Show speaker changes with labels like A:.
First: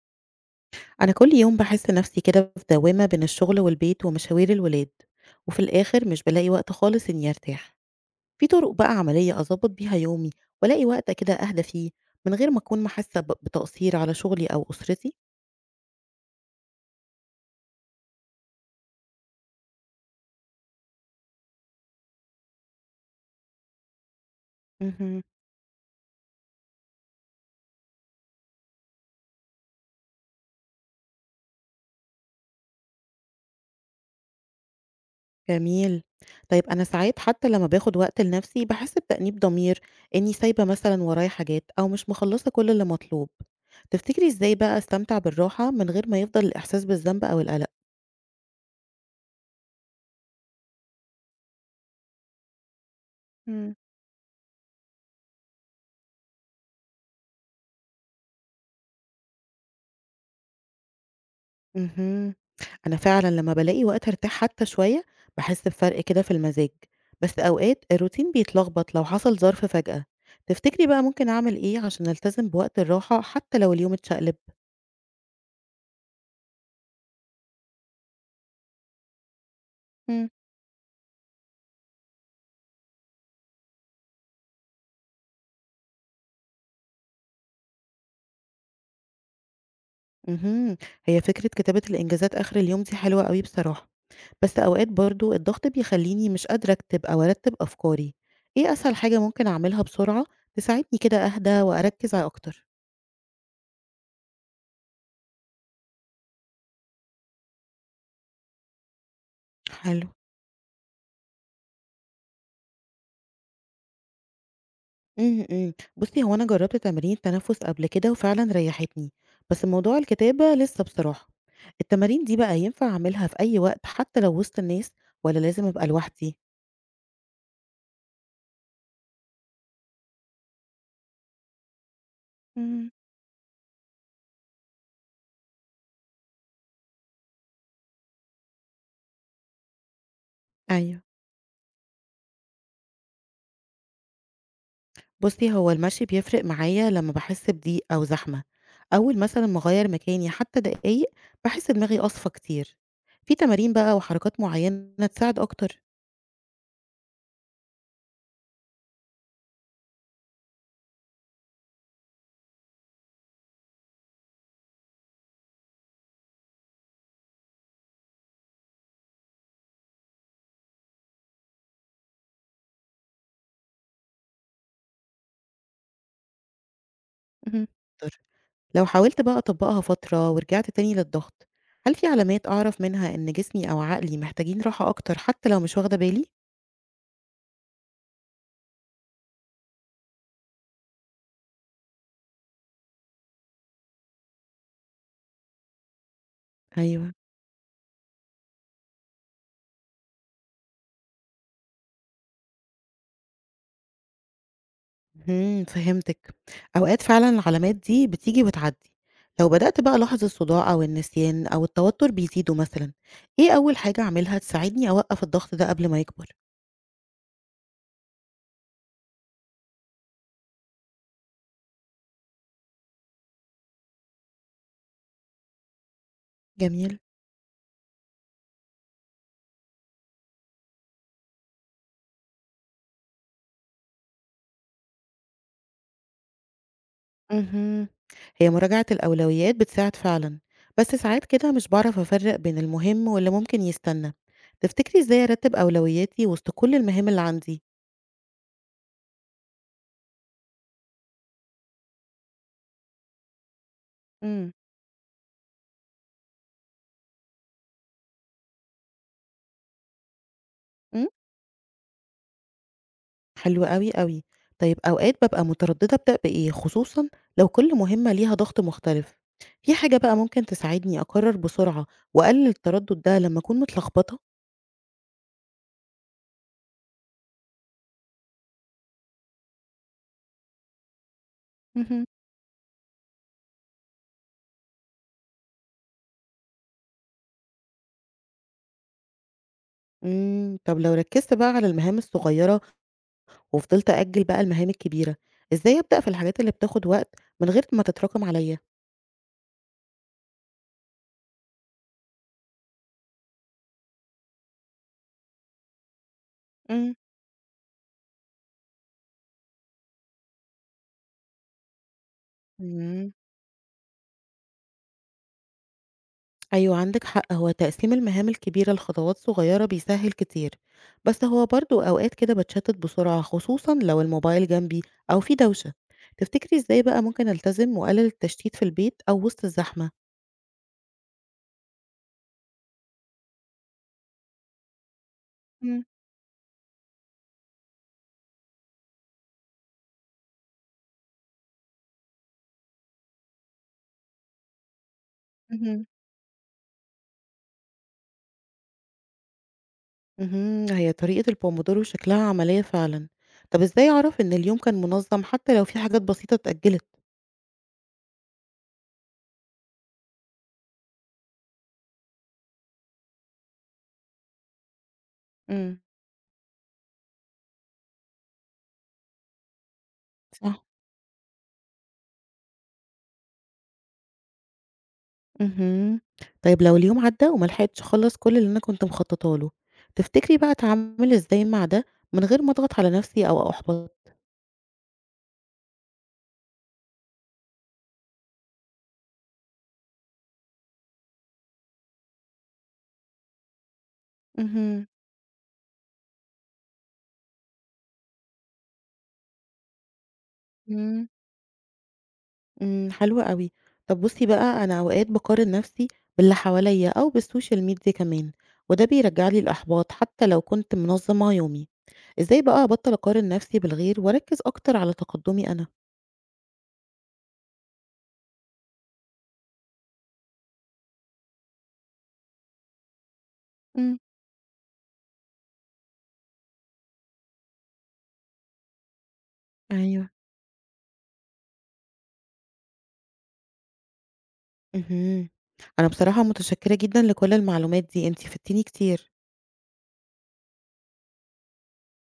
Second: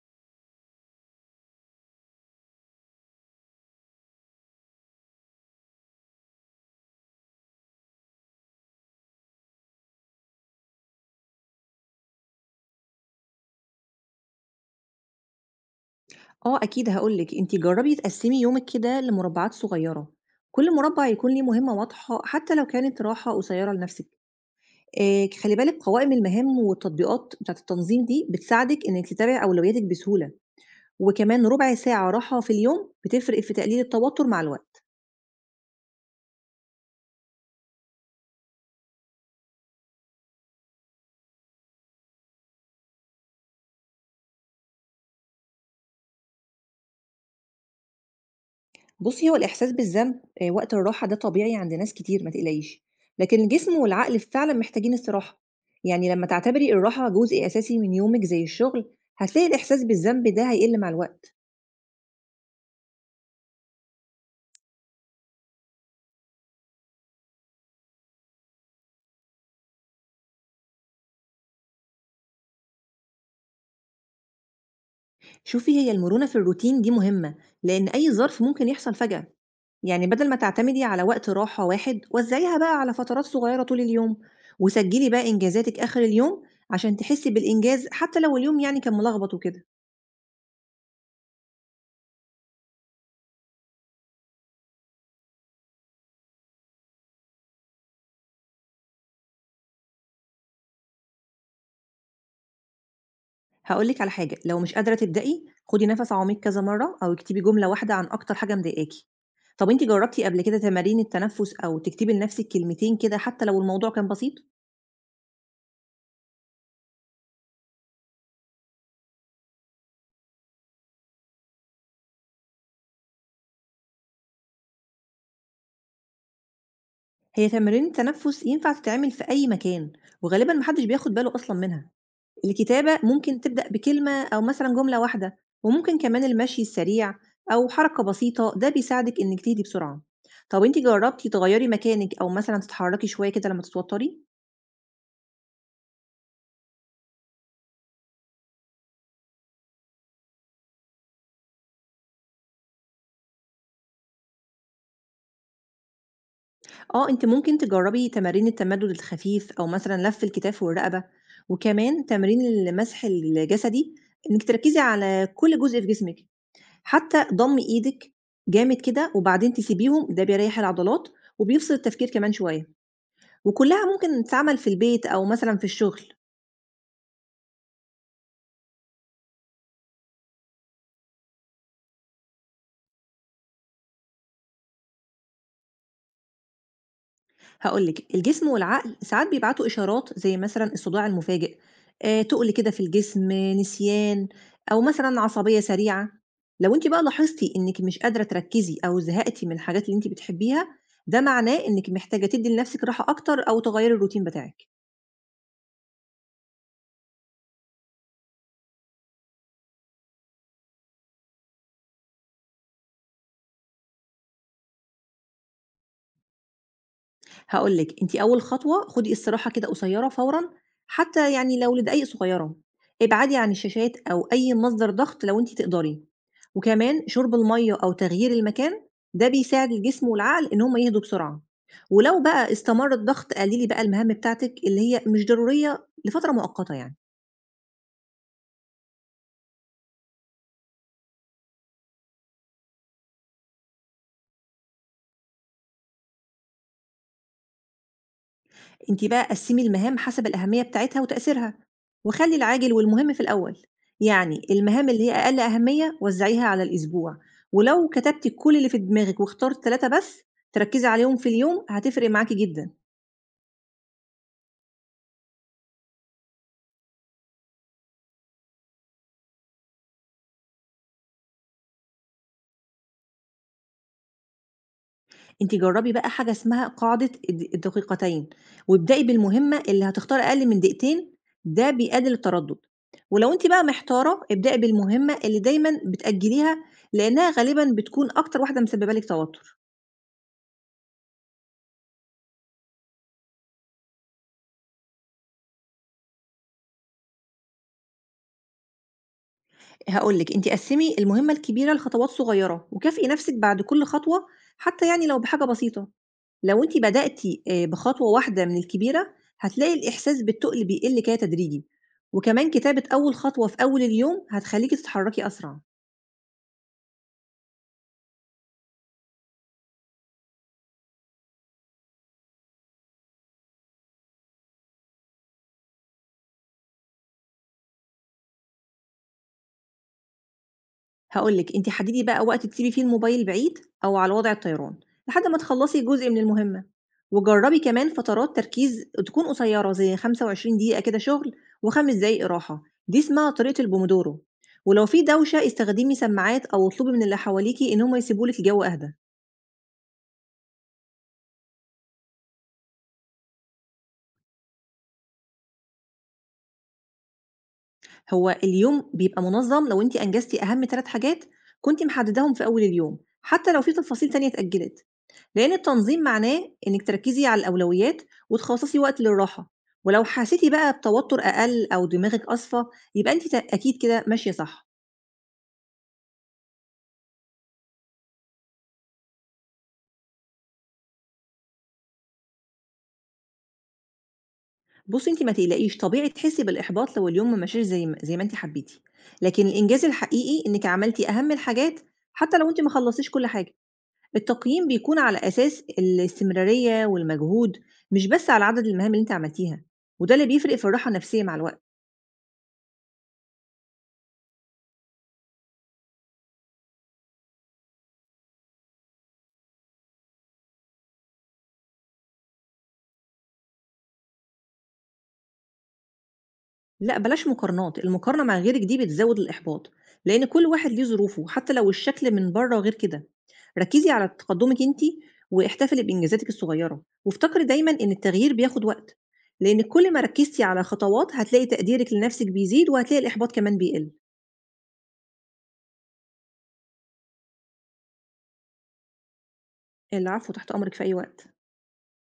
A: أنا كل يوم بحس نفسي كده في دوامة بين الشغل والبيت ومشاوير الولاد، وفي الآخر مش بلاقي وقت خالص إني أرتاح. في طرق بقى عملية أظبط بيها يومي وألاقي وقت كده أهدى فيه من غير ما أكون محاسة بتقصير على شغلي أو أسرتي؟
B: آه أكيد هاقول لِك، أنتِ جرّبي تقسّمي يومِك كده لمربعات صغيّرة، كل مربع يكون ليه مهمة واضحة حتى لو كانت راحة قصيّرة لنفسِك،
A: مهم.
B: خلّي بالِك قوائم المهام والتطبيقات بتاعة التنظيم دي بتساعدِك إنِّك تتابعي أولوياتِك بسهولة، وكمان ربع ساعة راحة في اليوم بتفرق في تقليل التوتر مع الوقت.
A: جميل. طيب أنا ساعات حتى لما باخد وقت لنفسي بحس بتأنيب ضمير إني سايبة مثلا ورايا حاجات أو مش مخلصة كل اللي مطلوب. تفتكري إزاي بقى أستمتع بالراحة من غير ما يفضل الإحساس بالذنب أو القلق؟
B: بُصّي، هو الإحساس بالذنب وقت الراحة ده طبيعي عند ناس كتير ما تقلقيش، لكن الجسم والعقل فعلًا محتاجين استراحة، يعني لمّا تعتبري الراحة جزء أساسي من يومِك زي الشغل، هتلاقي الإحساس بالذنب ده هيقِل مع الوقت.
A: اهم. أنا فعلًا لمّا بالاقي وقت أرتاح حتى شوية، باحس بفرق كده في المزاج، بس أوقات الروتين بيتلخبط لو حصل ظرف فجأة. تفتكري بقى ممكن أعمل إيه عشان ألتزم بوقت الراحة حتى لو اليوم اتشقلب؟
B: شوفي، هي المرونة في الروتين دي مهمة لأن أي ظرف ممكن يحصل فجأة، يعني
A: مم.
B: بدل ما تعتمدي على وقت راحة واحد وزعيها بقى على فترات صغيرة طول اليوم. وسجلي بقى إنجازاتك آخر اليوم عشان تحسي بالإنجاز حتى لو اليوم يعني كان ملخبط وكده.
A: اهم. هي فكرة كتابة الإنجازات آخر اليوم دي حلوة أوي بصراحة، بس أوقات برضه الضغط بيخلّيني مش قادرة أكتب أو أرتب أفكاري. إيه أسهل حاجة ممكن أعملها بسرعة تساعدني كده أهدى وأركز على أكتر؟
B: هقولك على حاجة، لو مش قادرة تبدأي خدي نفس عميق كذا مرة أو اكتبي جملة واحدة عن أكتر حاجة مضايقاكي. طب انت
A: حلو.
B: جربتي قبل كده تمارين التنفس أو تكتبي لنفسك كلمتين كده حتى لو الموضوع كان بسيط؟
A: إمم, إمم. بُصّي، هو أنا جرّبت تمارين تنفُّس قبل كده وفعلًا ريّحتني، بس موضوع الكتابة لسه بصراحة. التمارين دي بقى ينفع أعملها في أي وقت حتى لو وسط الناس والّا لازم أبقى لوحدي؟
B: هي تمارين التنفس ينفع تتعمل في أي مكان، وغالبا محدش بياخد باله أصلا منها.
A: إمم.
B: الكتابة ممكن تبدأ بكلمة أو مثلا جملة واحدة، وممكن كمان المشي السريع أو حركة بسيطة، ده بيساعدك إنك تهدي بسرعة. طب انت
A: أيوه.
B: جربتي تغيري مكانك او مثلا تتحركي شويه كده لما تتوتري؟
A: بُصّي، هو المشي بيفرق معايا لمّا باحس بضيق أو زحمة. أول مثلًا ما أغيّر مكاني حتى دقايق، باحس دماغي أصفى كتير. في تمارين بقى وحركات معيّنة تساعد أكتر؟
B: اه انت ممكن تجربي تمارين التمدد الخفيف او مثلا لف الكتاف والرقبه، وكمان تمارين المسح الجسدي، انك تركزي على كل جزء في جسمك، حتى ضم ايدك جامد كده وبعدين تسيبيهم، ده بيريح العضلات وبيفصل التفكير كمان شويه، وكلها ممكن تتعمل في البيت أو مثلًا في الشغل.
A: اهم. لو حاولت بقى أطبّقها فترة ورجعت تاني للضغط، هل في علامات أعرف منها إن جسمي أو عقلي محتاجين راحة أكتر حتى لو مش واخدة بالي؟
B: هاقول لِك، الجسم والعقل ساعات بيبعتوا إشارات زي مثلًا الصداع المفاجئ، تُقل كده في الجسم، نسيان، أو مثلًا عصبية سريعة. لو أنتِ بقى
A: أيوه.
B: لاحظتِ إنِك مش قادرة تركّزي أو زهقتِ من الحاجات اللي أنتِ بتحبيها، ده معناه إنِك محتاجة تدّي لنفسِك راحة أكتر أو تغيّري الروتين بتاعِك.
A: اهم، فهمتك. أوقات فعلًا العلامات دي بتيجي وتعدّي. لو بدأت بقى ألاحظ الصداع أو النسيان أو التوتر بيزيدوا مثلًا، إيه أول حاجة أعملها تساعدني أوقّف الضغط ده قبل ما يكبر؟
B: هاقول لِك، أنتِ أول خطوة خُدي استراحة كده قصيّرة فورًا، حتى يعني لو لدقايق صغيّرة، ابعدي عن الشاشات أو أي مصدر ضغط لو أنتِ تقدري،
A: جميل.
B: وكمان شُرب المَيّة أو تغيير المكان، ده بيساعد الجسم والعقل إن هُم يهدوا بسرعة، ولو بقى استمر الضغط قلّلي بقى المهام بتاعتِك اللي هي مش ضرورية لفترة مؤقتة يعني.
A: اهم. هي مراجعة الأولويات بتساعد فعلًا، بس ساعات كده مش باعرف أفرّق بين المهم واللي ممكن يستنى. تفتكري إزاي أرتّب أولوياتي وسط كل المهام اللي عندي؟
B: أنتِ بقى قسّمي المهام حسب الأهمية بتاعتها وتأثيرها، وخلّي العاجل والمهم في الأول، يعني
A: إمم.
B: المهام اللي هي أقل أهمية وزّعيها على الأسبوع، ولو كتبتِ كل اللي في دماغِك واخترتِ 3 بس تركّزي
A: إمم.
B: عليهم في اليوم هتفرق معاكِ جدًا.
A: حلو أوي، أوي. طيب أوقات بابقى مترددة أبدأ بإيه، خصوصًا لو كل مهمة ليها ضغط مختلف. في حاجة بقى ممكن تساعدني أقرر بسرعة وأقلل التردد ده لمّا أكون متلخبطة؟
B: أنتِ جرّبي بقى حاجة اسمها قاعدة الدقيقتين، وابدئي بالمهمة اللي هتختار أقل من دقيقتين، ده
A: اهم.
B: بيقلل التردد، ولو أنتِ بقى محتارة ابدئي بالمهمة اللي دايمًا بتأجّليها لإنها غالبًا بتكون أكتر واحدة مسبّبة لِك توتر.
A: إمم. طب لو ركزت بقى على المهام الصغيرة وفضلت أأجل بقى المهام الكبيرة، إزاي أبدأ في الحاجات اللي بتاخد وقت من غير ما تتراكم عليَّ؟
B: هاقول لِك، أنتِ قسّمي المهمة الكبيرة لخطوات صغيرة، وكافئي نفسِك بعد كل خطوة حتى يعني لو بحاجة بسيطة. لو أنتِ
A: إمم.
B: بدأتِ بخطوة واحدة من الكبيرة، هتلاقي الإحساس بالتُقل بيقل كده تدريجي، وكمان كتابة
A: إمم،
B: أول خطوة في أول اليوم هتخلّيكِ تتحرّكي أسرع.
A: أيوه عندِك حق، هو تقسيم المهام الكبيرة لخطوات صغيرة بيسهّل كتير، بس هو برضه أوقات كده باتشتت بسرعة خصوصًا لو الموبايل جنبي أو في دوشة. تفتكري إزاي بقى ممكن ألتزم وأقلل التشتيت في البيت أو وسط الزحمة؟
B: هاقول لِك، أنتِ حددي بقى وقت تسيبي فيه الموبايل بعيد أو على وضع الطيران، لحد ما تخلّصي
A: إمم.
B: جزء من المهمة، وجرّبي كمان فترات تركيز تكون قصيّرة زي 25 دقيقة كده شغل و5 دقايق راحة، دي اسمها طريقة البومودورو، ولو في دوشة
A: اهم.
B: استخدمي سماعات أو اطلبي من اللي حواليكِ إن هم يسيبوا لِك الجو أهدى.
A: اهم، هي طريقة البومودورو شكلها عملية فعلًا. طب إزاي أعرف إن اليوم كان منظم حتى لو في حاجات بسيطة اتأجلت؟
B: هو اليوم بيبقى منظّم لو أنتِ أنجزتِ أهم 3 حاجات كنتِ محدّداهم في أول اليوم، حتى لو في تفاصيل تانية اتأجلت. لأن
A: إمم.
B: التنظيم معناه إنِّك تركّزي على الأولويات وتخصّصي وقت للراحة، ولو حسيتِ
A: صح.
B: بقى بتوتُّر أقل أو دماغِك أصفى، يبقى أنتِ أكيد كده ماشية صح.
A: اهم. طيب لو اليوم عدّى وما لحقتش أخلّص كل اللي أنا كنت مخطّطة له، تفتكري بقى أتعامل إزاي مع ده من غير ما أضغط على نفسي أو أحبط؟
B: بُصّي أنتِ ما تقلقيش، طبيعي تحسّي بالإحباط لو اليوم ما مشاش زي ما أنتِ حبّيتِ، لكن الإنجاز الحقيقي إنِّك عملتِ أهم الحاجات حتى لو أنتِ ما خلّصتيش كل حاجة. التقييم
A: اهم.
B: بيكون على أساس الاستمرارية والمجهود، مش بس على عدد المهام اللي أنتِ عملتيها، وده اللي بيفرق في الراحة
A: إمم.
B: النفسية مع الوقت.
A: إمم، حلو أوي. طب بُصّي بقى، أنا أوقات باقارن نفسي باللي حواليّا أو بالسوشيال ميديا كمان، وده بيرجّع لي الإحباط حتى لو كنت منظّمة يومي. إزاي بقى أبطّل أقارن نفسي بالغير وأركّز أكتر على تقدُّمي أنا؟
B: لأ بلاش مقارنات، المقارنة مع غيرِك دي بتزوّد الإحباط، لإن كل واحد ليه ظروفه، حتى لو الشكل من بره غير كده، ركّزي
A: إمم.
B: على تقدمِك أنتِ، واحتفلي بإنجازاتِك الصغيرة، وافتكري دايمًا إن التغيير بياخد وقت، لإن كل ما
A: أيوه.
B: ركّزتِ على خطوات هتلاقي تقديرِك لنفسِك بيزيد، وهتلاقي الإحباط كمان بيقل.
A: اهم. أنا بصراحة متشكّرة جدًا لكل المعلومات دي، أنتِ فدتيني كتير.
B: العفو، تحت أمرِك في أي وقت.